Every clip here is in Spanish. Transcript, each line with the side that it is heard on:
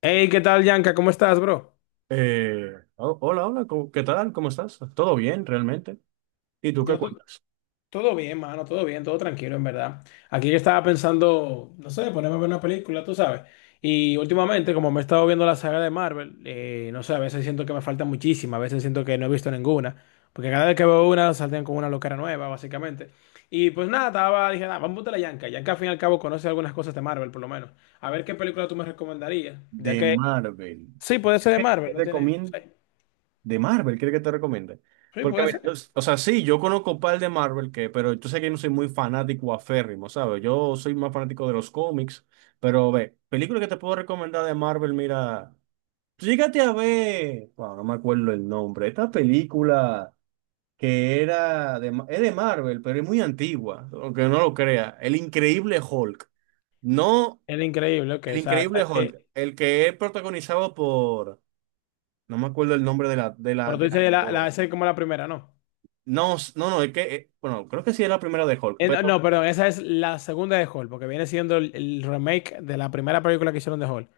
left: Hey, ¿qué tal, Yanka? ¿Cómo estás, bro?
right: Hola, hola, ¿qué tal? ¿Cómo estás? ¿Todo bien, realmente? ¿Y tú qué
left: Yo to-
right: cuentas?
left: todo bien, mano, todo bien, todo tranquilo, en verdad. Aquí yo estaba pensando, no sé, ponerme a ver una película, tú sabes. Y últimamente, como me he estado viendo la saga de Marvel, no sé, a veces siento que me falta muchísima, a veces siento que no he visto ninguna. Porque cada vez que veo una, salten con una locura nueva, básicamente. Y pues nada, estaba, dije, nada, vamos a la Yanka. Yanka, al fin y al cabo, conoce algunas cosas de Marvel, por lo menos. A ver qué película tú me recomendarías. Ya
right: De
left: que,
right: Marvel.
left: sí, puede ser de
right: ¿Qué
left: Marvel,
right: te
left: no tiene.
right: recomiendo?
left: Sí,
right: De Marvel, ¿quieres que te recomiende?
left: sí,
right: Porque
left: puede
right: mira,
left: ser.
right: o sea, sí, yo conozco un par de Marvel, que, pero yo sé que yo no soy muy fanático aférrimo, ¿sabes? Yo soy más fanático de los cómics, pero ve, película que te puedo recomendar de Marvel, mira, llégate a ver, bueno, no me acuerdo el nombre, esta película que era es de Marvel, pero es muy antigua, aunque no lo crea. El Increíble Hulk. No,
left: El increíble, ok.
right: el
left: O sea,
right: Increíble
left: ¿sabes qué?
right: Hulk, el que es protagonizado por, no me acuerdo el nombre de
left: Pero tú
right: del
left: dices,
right: actor.
left: esa es como la primera, ¿no?
right: No, es que, bueno, creo que sí es la primera de Hulk,
left: No,
right: pero
left: no, perdón, esa es la segunda de Hall, porque viene siendo el remake de la primera película que hicieron de Hall.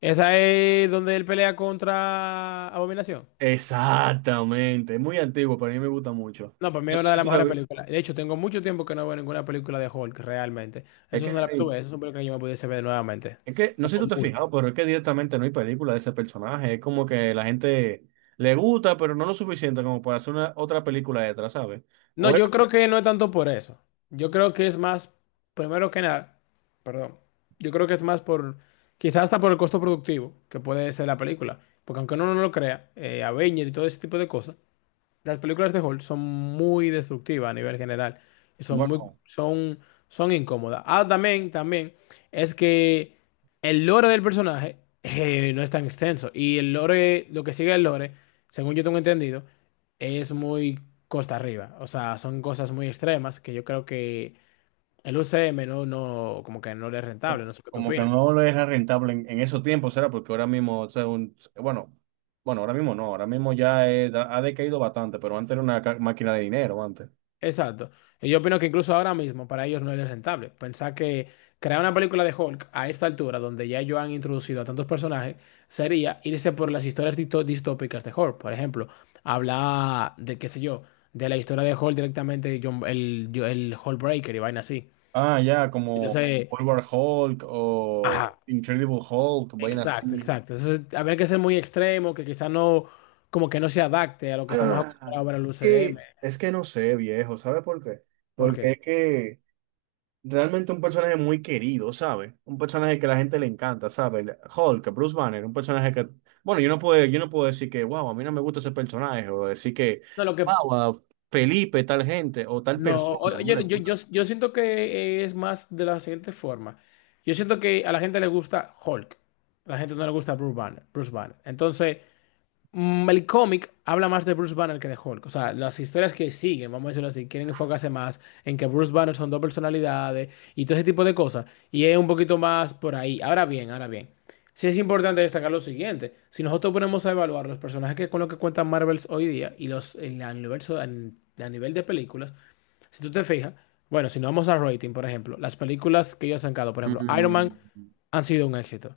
left: Esa es donde él pelea contra Abominación.
right: exactamente, es muy antiguo, pero a mí me gusta mucho.
left: No, para mí
right: No
left: es
right: sé
left: una de
right: si
left: las
right: tú la
left: mejores
right: vi-
left: películas. De hecho, tengo mucho tiempo que no veo ninguna película de Hulk, realmente.
right: Es
left: Eso es
right: que
left: una
right: no
left: de las
right: hay.
left: tuve, esas son películas que yo me pudiese ver nuevamente.
right: Es que no sé si tú
left: Tengo
right: te has
left: mucho.
right: fijado, pero es que directamente no hay película de ese personaje. Es como que la gente le gusta, pero no lo suficiente como para hacer una otra película detrás, ¿sabes?
left: No,
right: O
left: yo
right: era-
left: creo que no es tanto por eso. Yo creo que es más, primero que nada, perdón, yo creo que es más por, quizás hasta por el costo productivo que puede ser la película. Porque aunque uno no lo crea, Avenger y todo ese tipo de cosas, las películas de Hulk son muy destructivas a nivel general. Son muy,
right: bueno,
left: son incómodas. Ah, también, también, es que el lore del personaje no es tan extenso. Y el lore, lo que sigue el lore, según yo tengo entendido, es muy costa arriba. O sea, son cosas muy extremas que yo creo que el UCM no, no, como que no le es rentable. No sé qué tú
right: como que
left: opinas.
right: no lo era rentable en esos tiempos, ¿será? Porque ahora mismo, o sea, bueno, ahora mismo no, ahora mismo ya ha decaído bastante, pero antes era una máquina de dinero, antes.
left: Exacto. Y yo opino que incluso ahora mismo para ellos no es rentable. Pensar que crear una película de Hulk a esta altura, donde ya ellos han introducido a tantos personajes, sería irse por las historias distópicas de Hulk. Por ejemplo, hablar de, qué sé yo, de la historia de Hulk directamente, de el Hulkbreaker y vaina así.
right: Ah, ya, como
left: Entonces,
right: World War Hulk o
left: ajá,
right: Incredible Hulk, vainas
left: exacto,
right: así.
left: exacto. Entonces, habría que ser muy extremo, que quizá no, como que no se adapte a lo que estamos acostumbrados a
right: Ah,
left: ver en el UCM.
right: que es que no sé, viejo, ¿sabe por qué?
left: ¿Por
right: Porque
left: qué?
right: es que realmente un personaje muy querido, ¿sabe? Un personaje que a la gente le encanta, ¿sabe? El Hulk, Bruce Banner, un personaje que, bueno, yo no puedo decir que wow, a mí no me gusta ese personaje, o decir que
left: No, lo que
right: wow, a Felipe, tal gente, o tal
left: No,
right: persona,
left: oye,
right: no le gusta.
left: yo siento que es más de la siguiente forma. Yo siento que a la gente le gusta Hulk. A la gente no le gusta Bruce Banner. Bruce Banner. Entonces, el cómic habla más de Bruce Banner que de Hulk. O sea, las historias que siguen, vamos a decirlo así, quieren enfocarse más en que Bruce Banner son dos personalidades y todo ese tipo de cosas. Y es un poquito más por ahí. Ahora bien, ahora bien. Sí es importante destacar lo siguiente. Si nosotros ponemos a evaluar los personajes que con los que cuentan Marvels hoy día y los en el universo a nivel de películas. Si tú te fijas, bueno, si nos vamos a rating, por ejemplo, las películas que ellos han sacado, por ejemplo, Iron Man
right: Mm,
left: han sido un éxito.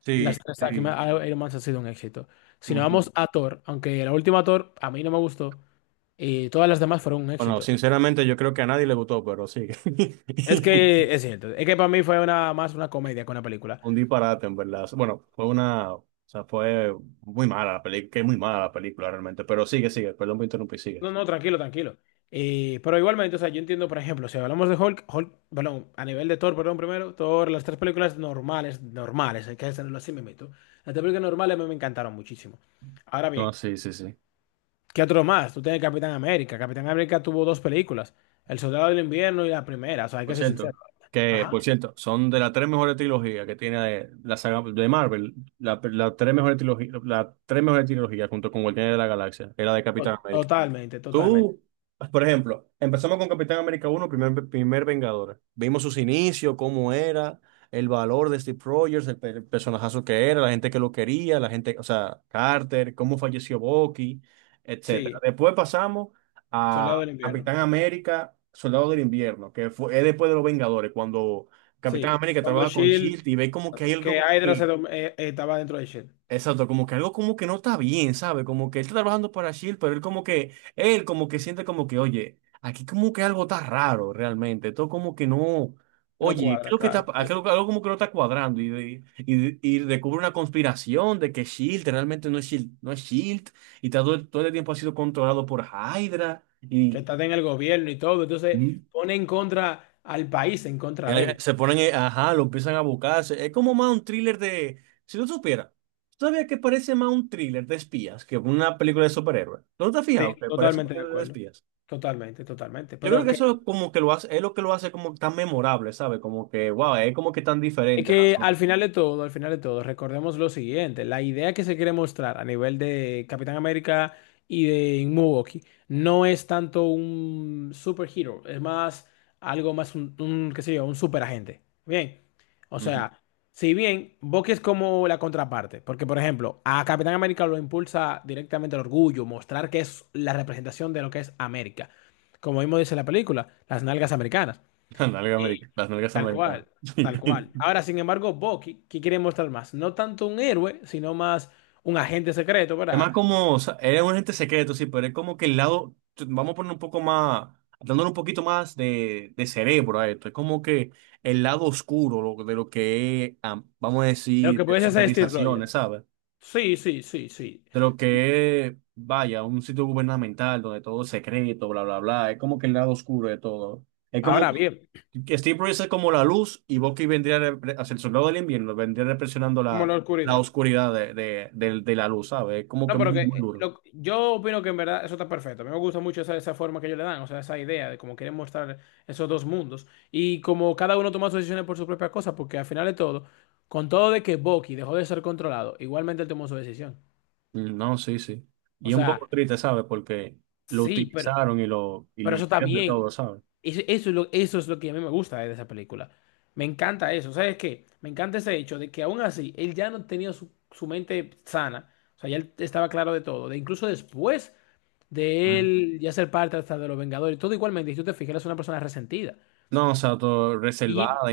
right: sí,
left: Las tres
right: sí.
left: Iron Man han sido un éxito. Si nos
right: Ujú.
left: vamos a Thor, aunque la última Thor a mí no me gustó, y todas las demás fueron un
right: Bueno,
left: éxito.
right: sinceramente yo creo que a nadie le gustó, pero sí.
left: Es que es cierto, es que para mí fue una, más una comedia que una película.
right: Un disparate, en verdad. Bueno, fue una, o sea, fue muy mala la película, que es muy mala la película realmente, pero sigue, sigue, perdón por interrumpir, sigue.
left: No, no, tranquilo, tranquilo. Pero igualmente, o sea, yo entiendo, por ejemplo, si hablamos de Hulk, Hulk, perdón, a nivel de Thor, perdón, primero, Thor, las tres películas normales, normales, hay que hacerlo así, me meto. Las tres películas normales a mí me encantaron muchísimo. Ahora
right: No,
left: bien,
right: sí, sí, sí.
left: ¿qué otro más? Tú tienes Capitán América. Capitán América tuvo dos películas, El Soldado del Invierno y la primera, o sea, hay
right: Por
left: que ser
right: cierto,
left: sincero.
right: que,
left: Ajá.
right: por cierto, son de las tres mejores trilogías que tiene la saga de Marvel, la tres mejores trilogías, las tres mejores trilogías junto con Guardianes de la Galaxia, era de Capitán América.
left: Totalmente, totalmente.
right: Tú, por ejemplo, empezamos con Capitán América uno primer, primer Vengador. Vimos sus inicios, cómo era, el valor de Steve Rogers, el personajazo que era, la gente que lo quería, la gente, o sea, Carter, cómo falleció Bucky, etcétera.
left: Sí,
right: Después pasamos
left: Soldado
right: a
left: del Invierno.
right: Capitán América, Soldado del Invierno, que fue, es después de los Vengadores, cuando Capitán
left: Sí.
right: América
left: Cuando
right: trabaja con
left: Shield,
right: Shield y ve como que hay algo
left: que
right: como
left: Hydra
right: que...
left: estaba dentro de Shield.
right: Exacto, como que algo como que no está bien, ¿sabe? Como que él está trabajando para Shield, pero él como que siente como que, oye, aquí como que algo está raro realmente, todo como que no,
left: No
right: oye,
left: cuadra,
right: creo que está,
left: claro. Sí.
right: algo, algo como que no está cuadrando y descubre una conspiración de que Shield realmente no es Shield, no es Shield y todo, todo el tiempo ha sido controlado por Hydra
left: Que
right: y...
left: está en el gobierno y todo, entonces pone en contra al país, en contra de él.
right: Se ponen, ajá, lo empiezan a buscar. Es como más un thriller de. Si tú supieras, todavía que parece más un thriller de espías que una película de superhéroes. ¿No te has fijado
left: Sí,
right: que parece un
left: totalmente de
right: thriller de
left: acuerdo.
right: espías?
left: Totalmente, totalmente.
right: Yo creo
left: Pero
right: que
left: que
right: eso como que lo hace, es lo que lo hace como tan memorable, ¿sabes? Como que wow, es como que tan
left: es
right: diferente a las
left: que al
right: otras.
left: final de todo, al final de todo, recordemos lo siguiente, la idea que se quiere mostrar a nivel de Capitán América y de Milwaukee no es tanto un superhero, es más algo más un, qué sé yo, un superagente. Bien, o
right: Ujú.
left: sea, si bien Bucky es como la contraparte, porque por ejemplo, a Capitán América lo impulsa directamente el orgullo, mostrar que es la representación de lo que es América, como mismo dice la película, las nalgas americanas.
right: Las nalgas americanas, las nalgas
left: Tal
right: americanas.
left: cual, tal cual. Ahora, sin embargo, Bucky, ¿qué quiere mostrar más? No tanto un héroe, sino más un agente secreto,
right: Es más
left: ¿verdad?
right: como, o sea, eres un agente secreto, sí, pero es como que el lado, vamos a poner un poco más, dándole un poquito más de cerebro a esto, es como que el lado oscuro de lo que es, ah, vamos a
left: Lo
right: decir,
left: que
right: de las
left: puede ser Steve Rogers.
right: organizaciones, ¿sabes?
left: Sí, sí, sí, sí,
right: De lo
left: sí.
right: que es, vaya, un sitio gubernamental donde todo es secreto, bla, bla, bla, es como que el lado oscuro de todo. Es como
left: Ahora bien,
right: que Steve Bruce es como la luz y Bucky vendría, hacia el soldado del invierno, vendría represionando
left: como
right: la,
left: la
right: la
left: oscuridad.
right: oscuridad de la luz, ¿sabes? Es como que
left: No, pero
right: muy,
left: que
right: muy duro.
left: yo opino que en verdad eso está perfecto. A mí me gusta mucho esa, esa forma que ellos le dan, o sea, esa idea de cómo quieren mostrar esos dos mundos. Y como cada uno toma sus decisiones por su propia cosa, porque al final de todo, con todo de que Bucky dejó de ser controlado, igualmente él tomó su decisión.
right: Mm, no, sí, sí. Y
left: O
right: es un poco
left: sea,
right: triste, ¿sabes? Porque lo
left: sí, pero...
right: utilizaron y lo y
left: Pero
right: le
left: eso está
right: hicieron de todo,
left: bien.
right: ¿sabes?
left: Eso, eso es lo que a mí me gusta de esa película. Me encanta eso. ¿Sabes qué? Me encanta ese hecho de que aún así él ya no tenía su, su mente sana. O sea, ya él estaba claro de todo. De incluso después de
right: Mm.
left: él ya ser parte hasta de los Vengadores, todo igualmente. Y tú te fijas, él es una persona resentida.
right: No, o sea, todo
left: Y
right: reservada,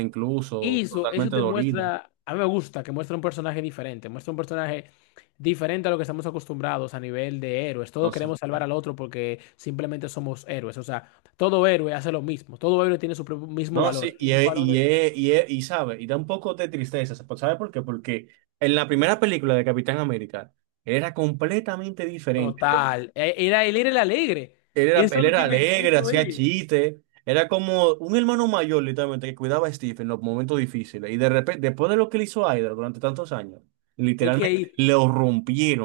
left: y
right: incluso
left: eso, eso
right: totalmente
left: te
right: dolida.
left: muestra, a mí me gusta que muestra un personaje diferente, muestra un personaje diferente a lo que estamos acostumbrados a nivel de héroes.
right: No
left: Todos
right: sé.
left: queremos salvar al otro porque simplemente somos héroes. O sea, todo héroe hace lo mismo, todo héroe tiene su propio- mismo
right: No,
left: valor.
right: sí,
left: El
right: y,
left: mismo
right: es-
left: valor
right: y,
left: es
right: es- y, es- y sabe, y da un poco de tristeza, ¿sabes por qué? Porque en la primera película de Capitán América era completamente diferente.
left: total. Era, él era el alegre. Eso
right: Él
left: es lo
right: era
left: que me
right: alegre,
left: hizo
right: hacía
left: él.
right: chistes. Era como un hermano mayor, literalmente, que cuidaba a Steve en los momentos difíciles. Y de repente, después de lo que le hizo a Hydra durante tantos años,
left: Es que
right: literalmente
left: ahí
right: lo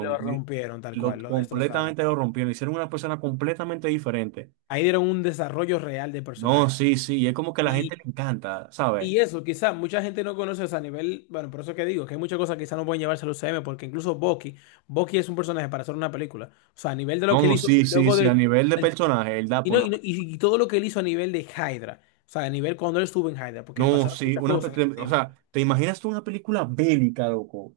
left: lo rompieron tal
right: Lo,
left: cual, lo destrozaron
right: completamente lo
left: tal cual.
right: rompieron. Hicieron una persona completamente diferente.
left: Ahí dieron un desarrollo real de
right: No,
left: personaje.
right: sí, sí. Y es como que a la gente le encanta, ¿sabes?
left: Y eso, quizá mucha gente no conoce, o sea, a nivel, bueno, por eso que digo, que hay muchas cosas que quizá no pueden llevarse al UCM, porque incluso Bucky, Bucky es un personaje para hacer una película. O sea, a nivel de lo que él
right: No,
left: hizo,
right: sí, sí,
left: luego
right: sí. A
left: de,
right: nivel de
left: el-
right: personaje, él da
left: y,
right: por
left: no- y, no-
right: una.
left: y todo lo que él hizo a nivel de Hydra, o sea, a nivel cuando él estuvo en Hydra, porque
right: No,
left: pasaron
right: sí.
left: muchas
right: Una,
left: cosas en ese
right: o
left: tiempo.
right: sea, ¿te imaginas tú una película bélica, loco?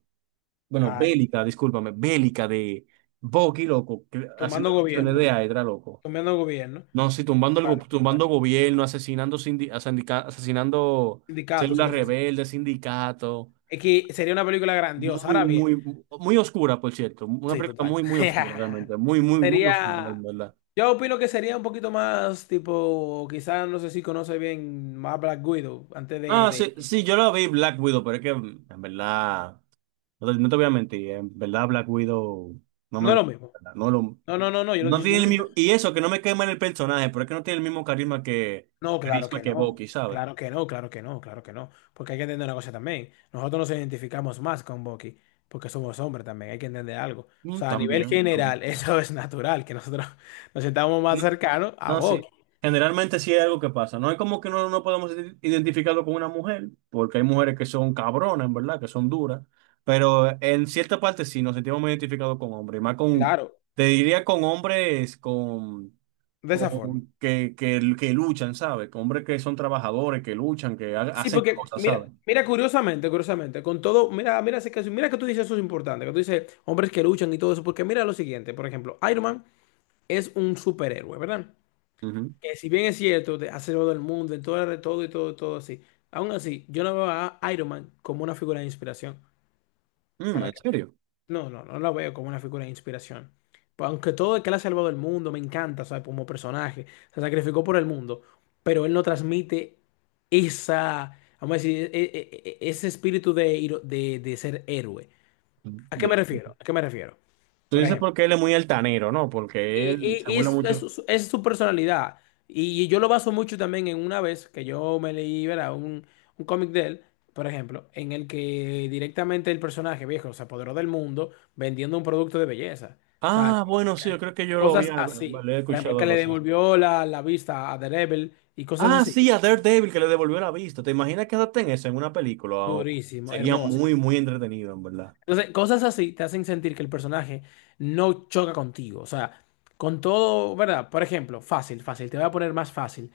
right: Bueno,
left: Ay,
right: bélica, discúlpame, bélica de Bucky, loco,
left: tomando
right: haciendo misiones de
left: gobiernos,
right: Hydra, loco.
left: tomando gobiernos,
right: No, sí, tumbando, tumbando
left: bueno,
right: gobierno, asesinando, asesinando
left: sindicatos y
right: células
left: cosas así.
right: rebeldes, sindicatos.
left: Es que sería una película grandiosa.
right: Muy,
left: Ahora bien.
right: muy, muy oscura, por cierto. Una
left: Sí,
right: película
left: total.
right: muy, muy oscura, realmente. Muy, muy, muy oscura, en
left: Sería,
right: verdad.
left: yo opino que sería un poquito más tipo, quizás no sé si conoce bien más Black Widow antes de,
right: No, sí,
left: de-
right: sí, yo la vi Black Widow, pero es que, en verdad, no te voy a mentir, en verdad Black Widow no me
left: No es lo
right: gusta,
left: mismo.
right: en verdad, no lo...
left: No, no, no, no, yo no,
right: No
left: yo
right: tiene
left: no
right: el
left: he dicho...
right: mismo. Y eso, que no me quema en el personaje, pero es que no tiene el mismo carisma que.
left: No, claro
right: Carisma
left: que
right: que
left: no.
right: Bucky, ¿sabes?
left: Claro que no, claro que no, claro que no. Porque hay que entender una cosa también. Nosotros nos identificamos más con Bucky porque somos hombres también, hay que entender algo. O
right: Mm,
left: sea, a nivel
right: también, también.
left: general, eso es natural, que nosotros nos sentamos más
right: No,
left: cercanos a
right: no
left: Bucky.
right: sé. Generalmente sí hay algo que pasa. No es como que no, no podemos identificarlo con una mujer, porque hay mujeres que son cabronas, en verdad, que son duras. Pero en cierta parte sí nos sentimos muy identificados con hombres. Y más con.
left: Claro,
right: Te diría con hombres con.
left: de esa forma.
right: con que luchan, ¿sabes? Con hombres que son trabajadores, que luchan, que
left: Sí,
right: hacen
left: porque
right: cosas,
left: mira,
right: ¿sabes?
left: mira curiosamente, curiosamente, con todo, mira, mira ese caso, mira que tú dices eso es importante, que tú dices hombres que luchan y todo eso, porque mira lo siguiente, por ejemplo, Iron Man es un superhéroe, ¿verdad?
right: Ujú.
left: Que si bien es cierto, ha salvado el mundo, en todo, todo y todo, todo así, aún así, yo no veo a Iron Man como una figura de inspiración.
right: Mm, ¿en serio?
left: No, no, no la veo como una figura de inspiración. Pues aunque todo el que la ha salvado el mundo me encanta, ¿sabes? Como personaje, se sacrificó por el mundo, pero él no transmite esa, vamos a decir, ese espíritu de, de ser héroe. ¿A qué
right: De...
left: me refiero? ¿A qué me refiero?
right: Tú
left: Por
right: dices
left: ejemplo.
right: porque él es muy altanero, ¿no?
left: Y,
right: Porque él
left: y-
right: se
left: y
right: burla
left: es
right: mucho.
left: su es su personalidad. Y yo lo baso mucho también en una vez que yo me leí, ¿verdad? Un cómic de él, por ejemplo, en el que directamente el personaje viejo se apoderó del mundo vendiendo un producto de belleza. O sea,
right: Ah, bueno, sí, yo creo que yo lo
left: cosas
right: había,
left: así.
right: lo he
left: Por ejemplo,
right: escuchado
left: que
right: algo
left: le
right: así.
left: devolvió la vista a Daredevil y cosas
right: Ah,
left: así.
right: sí, a Daredevil que le devolvió la vista. ¿Te imaginas que adapten eso en una película?
left: Durísimo,
right: Sería
left: hermoso.
right: muy, muy entretenido, en verdad.
left: Entonces, cosas así te hacen sentir que el personaje no choca contigo. O sea, con todo, ¿verdad? Por ejemplo, fácil, fácil. Te voy a poner más fácil.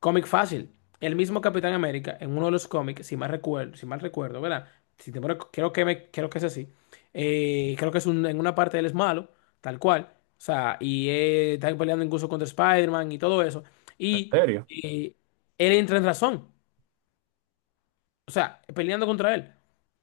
left: Cómic fácil. El mismo Capitán América, en uno de los cómics, si mal recuerdo, si mal recuerdo, ¿verdad? Si te pone- creo que es así. Creo que en una parte él es malo, tal cual. O sea, y están peleando incluso contra Spider-Man y todo eso.
right: En
left: Y
right: serio,
left: eh, él entra en razón. O sea, peleando contra él.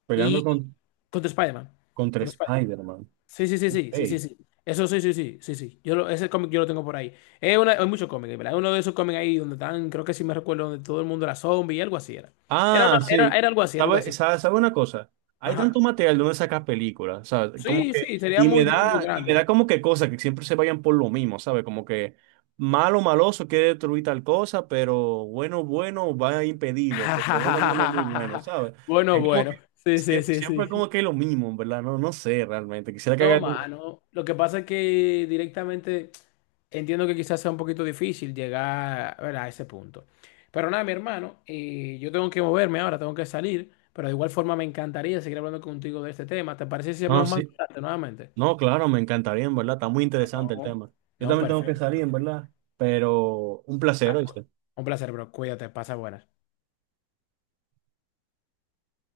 right: peleando
left: Y
right: con,
left: contra Spider-Man.
right: contra
left: Contra Spider-Man.
right: Spider-Man.
left: Sí, sí, sí, sí,
right: Ok.
left: sí, sí, sí. Eso sí, sí, sí, sí, sí. Ese cómic yo lo tengo por ahí. Es una, hay muchos cómics, ¿verdad? Es uno de esos cómics ahí donde están, creo que sí me recuerdo, donde todo el mundo era zombie y algo así era. Era, una-
right: Ah,
left: era,
right: sí.
left: era algo así, era algo así.
right: ¿Sabe una cosa? Hay tanto
left: Ajá.
right: material donde sacas películas, o sea, como
left: Sí,
right: que,
left: sí, sería muy, muy, muy
right: y me da
left: grande.
right: como que cosas que siempre se vayan por lo mismo, ¿sabe? Como que malo, maloso quiere destruir tal cosa, pero bueno, bueno va a impedirlo, porque bueno, bueno es muy bueno, ¿sabe?
left: Bueno,
right: Es como que
left: bueno. Sí, sí, sí,
right: siempre, como
left: sí.
right: que es lo mismo, ¿en verdad? No, no sé realmente. Quisiera que haga
left: No,
right: algo.
left: mano. Lo que pasa es que directamente entiendo que quizás sea un poquito difícil llegar, ¿verdad? A ese punto. Pero nada, mi hermano, yo tengo que moverme ahora, tengo que salir. Pero de igual forma me encantaría seguir hablando contigo de este tema. ¿Te parece si
right: No,
left: hablamos más
right: sí.
left: tarde nuevamente?
right: No, claro, me encantaría, en verdad. Está muy
left: Ah,
right: interesante el
left: no.
right: tema. Yo
left: No,
right: también tengo que salir,
left: perfecto.
right: en verdad. Pero un placer,
left: Ah, pues,
right: ¿oíste?
left: un placer, bro. Cuídate, pasa buenas.